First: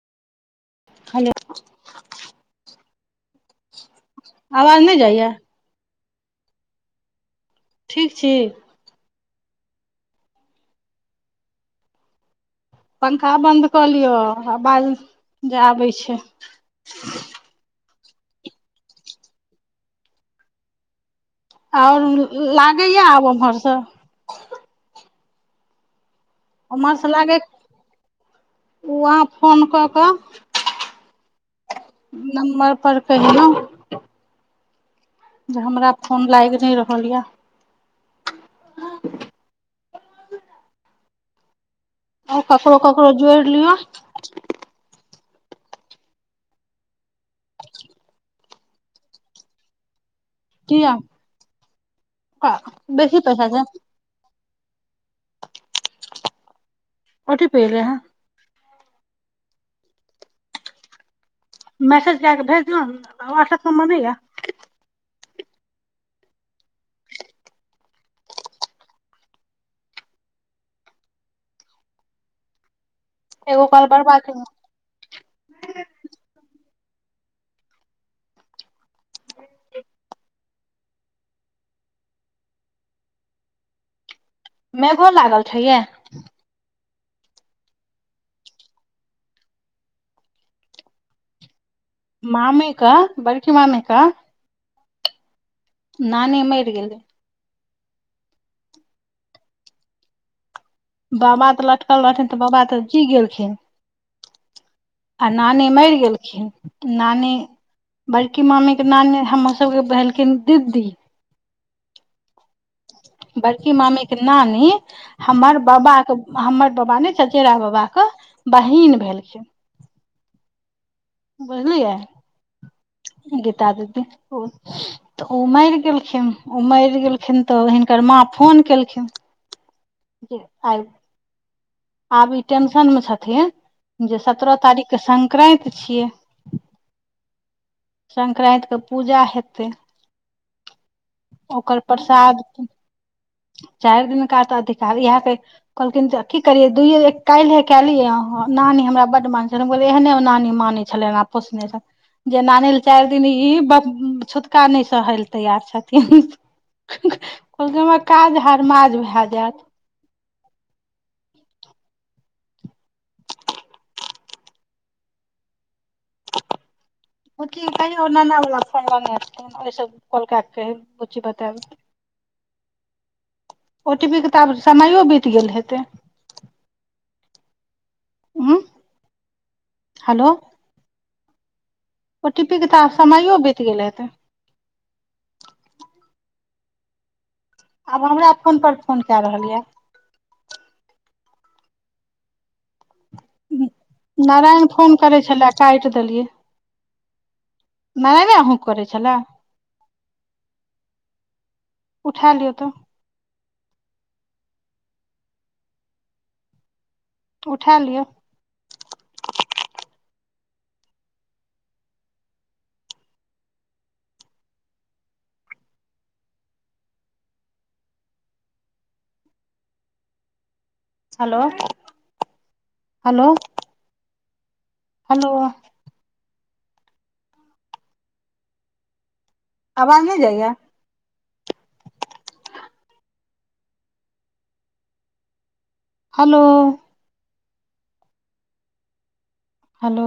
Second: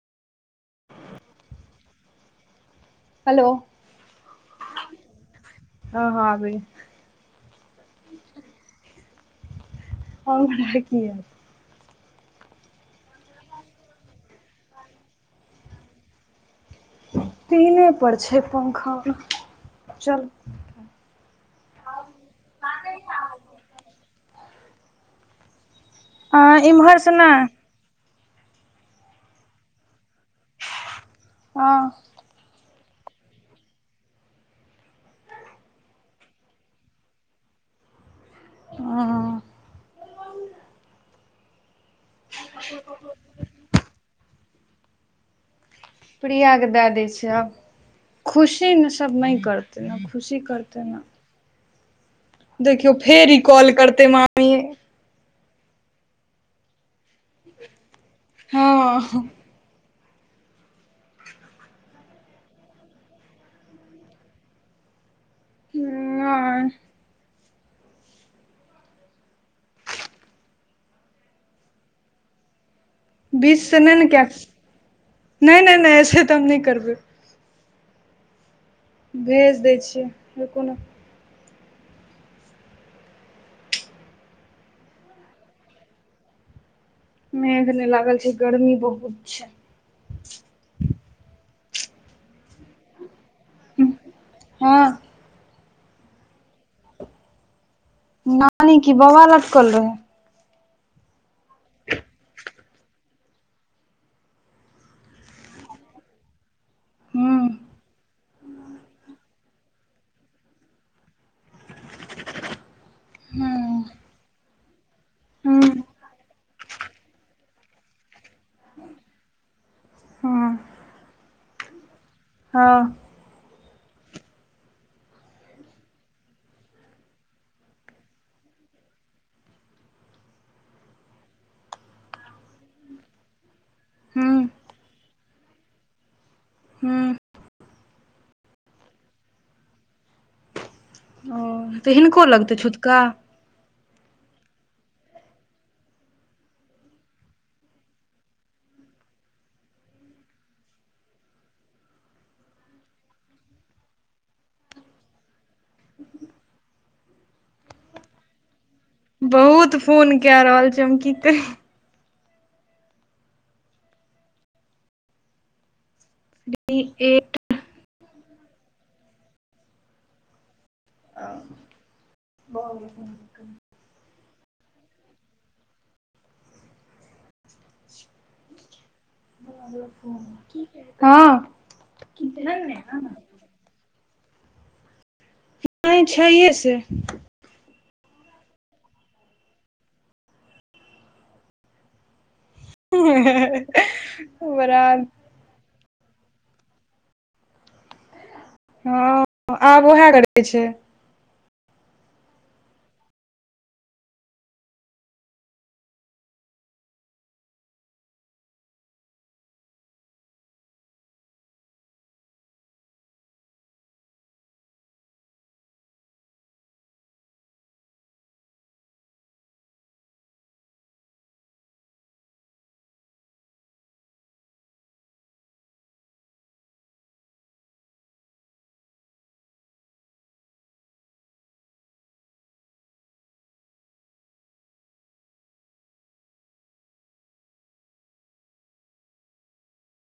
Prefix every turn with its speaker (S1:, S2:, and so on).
S1: hello
S2: [unintelligible] आवाज नै जाइय
S1: ह ह आबै छै
S2: ठीक छी
S1: [unintelligible]
S2: पंखा बन्द कऽ लिअ हवा जे आबै छै
S1: तीने पर छै पंखा [inaudible] चल
S2: और लागै यऽ आब उम्हर सँ
S1: हँ
S2: उमहर
S1: इम्हर
S2: स
S1: से
S2: लागै
S1: नहि
S2: [inaudible] ओ अहाँ फोन कऽ कऽ [inaudible]
S1: हँ
S2: नम्बर पर कहियो जे हमरा फोन लैग नै रहल यऽ
S1: [unintelligible]
S2: और ककड़ो ककड़ो जोईर लिअ
S1: प्रिये केँ दैय दै छै आब [inaudible] खुशी सब नै करतै ने खुशी करतै
S2: किया
S1: न देखियौ
S2: बेसी
S1: फेर ई
S2: पैसा छै
S1: कॉल करते माँ
S2: [inaudible] कथी पे एले ह
S1: हँ
S2: मैसेज कैय कऽ भेज दियौ व्हाट्सएप सब में नै यऽ
S1: हू नै बीच
S2: एगो
S1: से
S2: कॉल
S1: नै न
S2: बर्बाद
S1: केँ
S2: केलहुँ
S1: [inaudible] नै नै नै से तऽ हम नै करबै भेज दै छियै रूकू न
S2: मेघो लागल छै ये
S1: मेघ नै लागल छै गर्मी बहुत छै
S2: मामी कऽ बड़की मामी कऽ
S1: हँ
S2: नानी मइर गेलय
S1: नानी कि बाबा लटकल रहेै
S2: बाबा तऽ लटकल रहथिन तऽ बाबा तऽ की गेलखिन [inaudible] आ नानी मैर गेलखिन
S1: ओ
S2: नानी [inaudible] बड़की मामी केँ नानी हमर सब केँ भेलखिन दीदी
S1: [unintelligible]
S2: बड़की मामी केँ नानी हमर बाबा कऽ हमर बाबा नै चचेरा बाबा कऽ बहिन भेलखिन
S1: हू
S2: बुझलियै
S1: हऽ
S2: गीता दतै ओ तऽ उ मैर गेलखिन उ मैर गेलखिन तऽ हिनकर माँ फोन केलखिन जे आइ आब ई टेंशन में छथिन जे सतरह तारीख केँ संकरैत छियै
S1: हूँ
S2: संकरैत कऽ पुजा हेतै [inaudible]
S1: ओ तऽ हिनको लगतै छुतका
S2: चाइर दिनकनका तऽ अधिकार इहै कैह कहलखिन ज कि करे दुये बेर कायलेह कय लिए अहाँ नानी हमरा बड मान छल ते हम बोल्लिये एहने नानी मानै छले आप पोसने रहै जेय नानी ले चार दिन ई बप छुतका नय सहय लऽ तैयार छथिन कहलकै हमरा काज हरमाज भै
S1: बहुत फोन कैय रहल छै हम की कही [inaudible]
S2: पुकी कहयौ नाना बला फोन लावने छै ओय से कॉल केय कऽ कैह बुच्ची बताएबे ओ टी पी केँ तऽ आब समयो बीत गेल हेतै [unintelligible] हेलो
S1: हँ
S2: ओ टी पी केँ तऽ आब समयो बीत गेल हेतै
S1: नय छैय हे से
S2: आब हमरा फोन पर फोन कैय रहल यऽ
S1: [unintelligible]
S2: नारायण फोन करै छलैह काएट देलियै नय - नय आहुक करय छेलैय
S1: हँ आब उएह करै छै
S2: उठा लियो तऽ उठा लियै हलो - हलो हलो अबाज नय जाइ य हलो हलो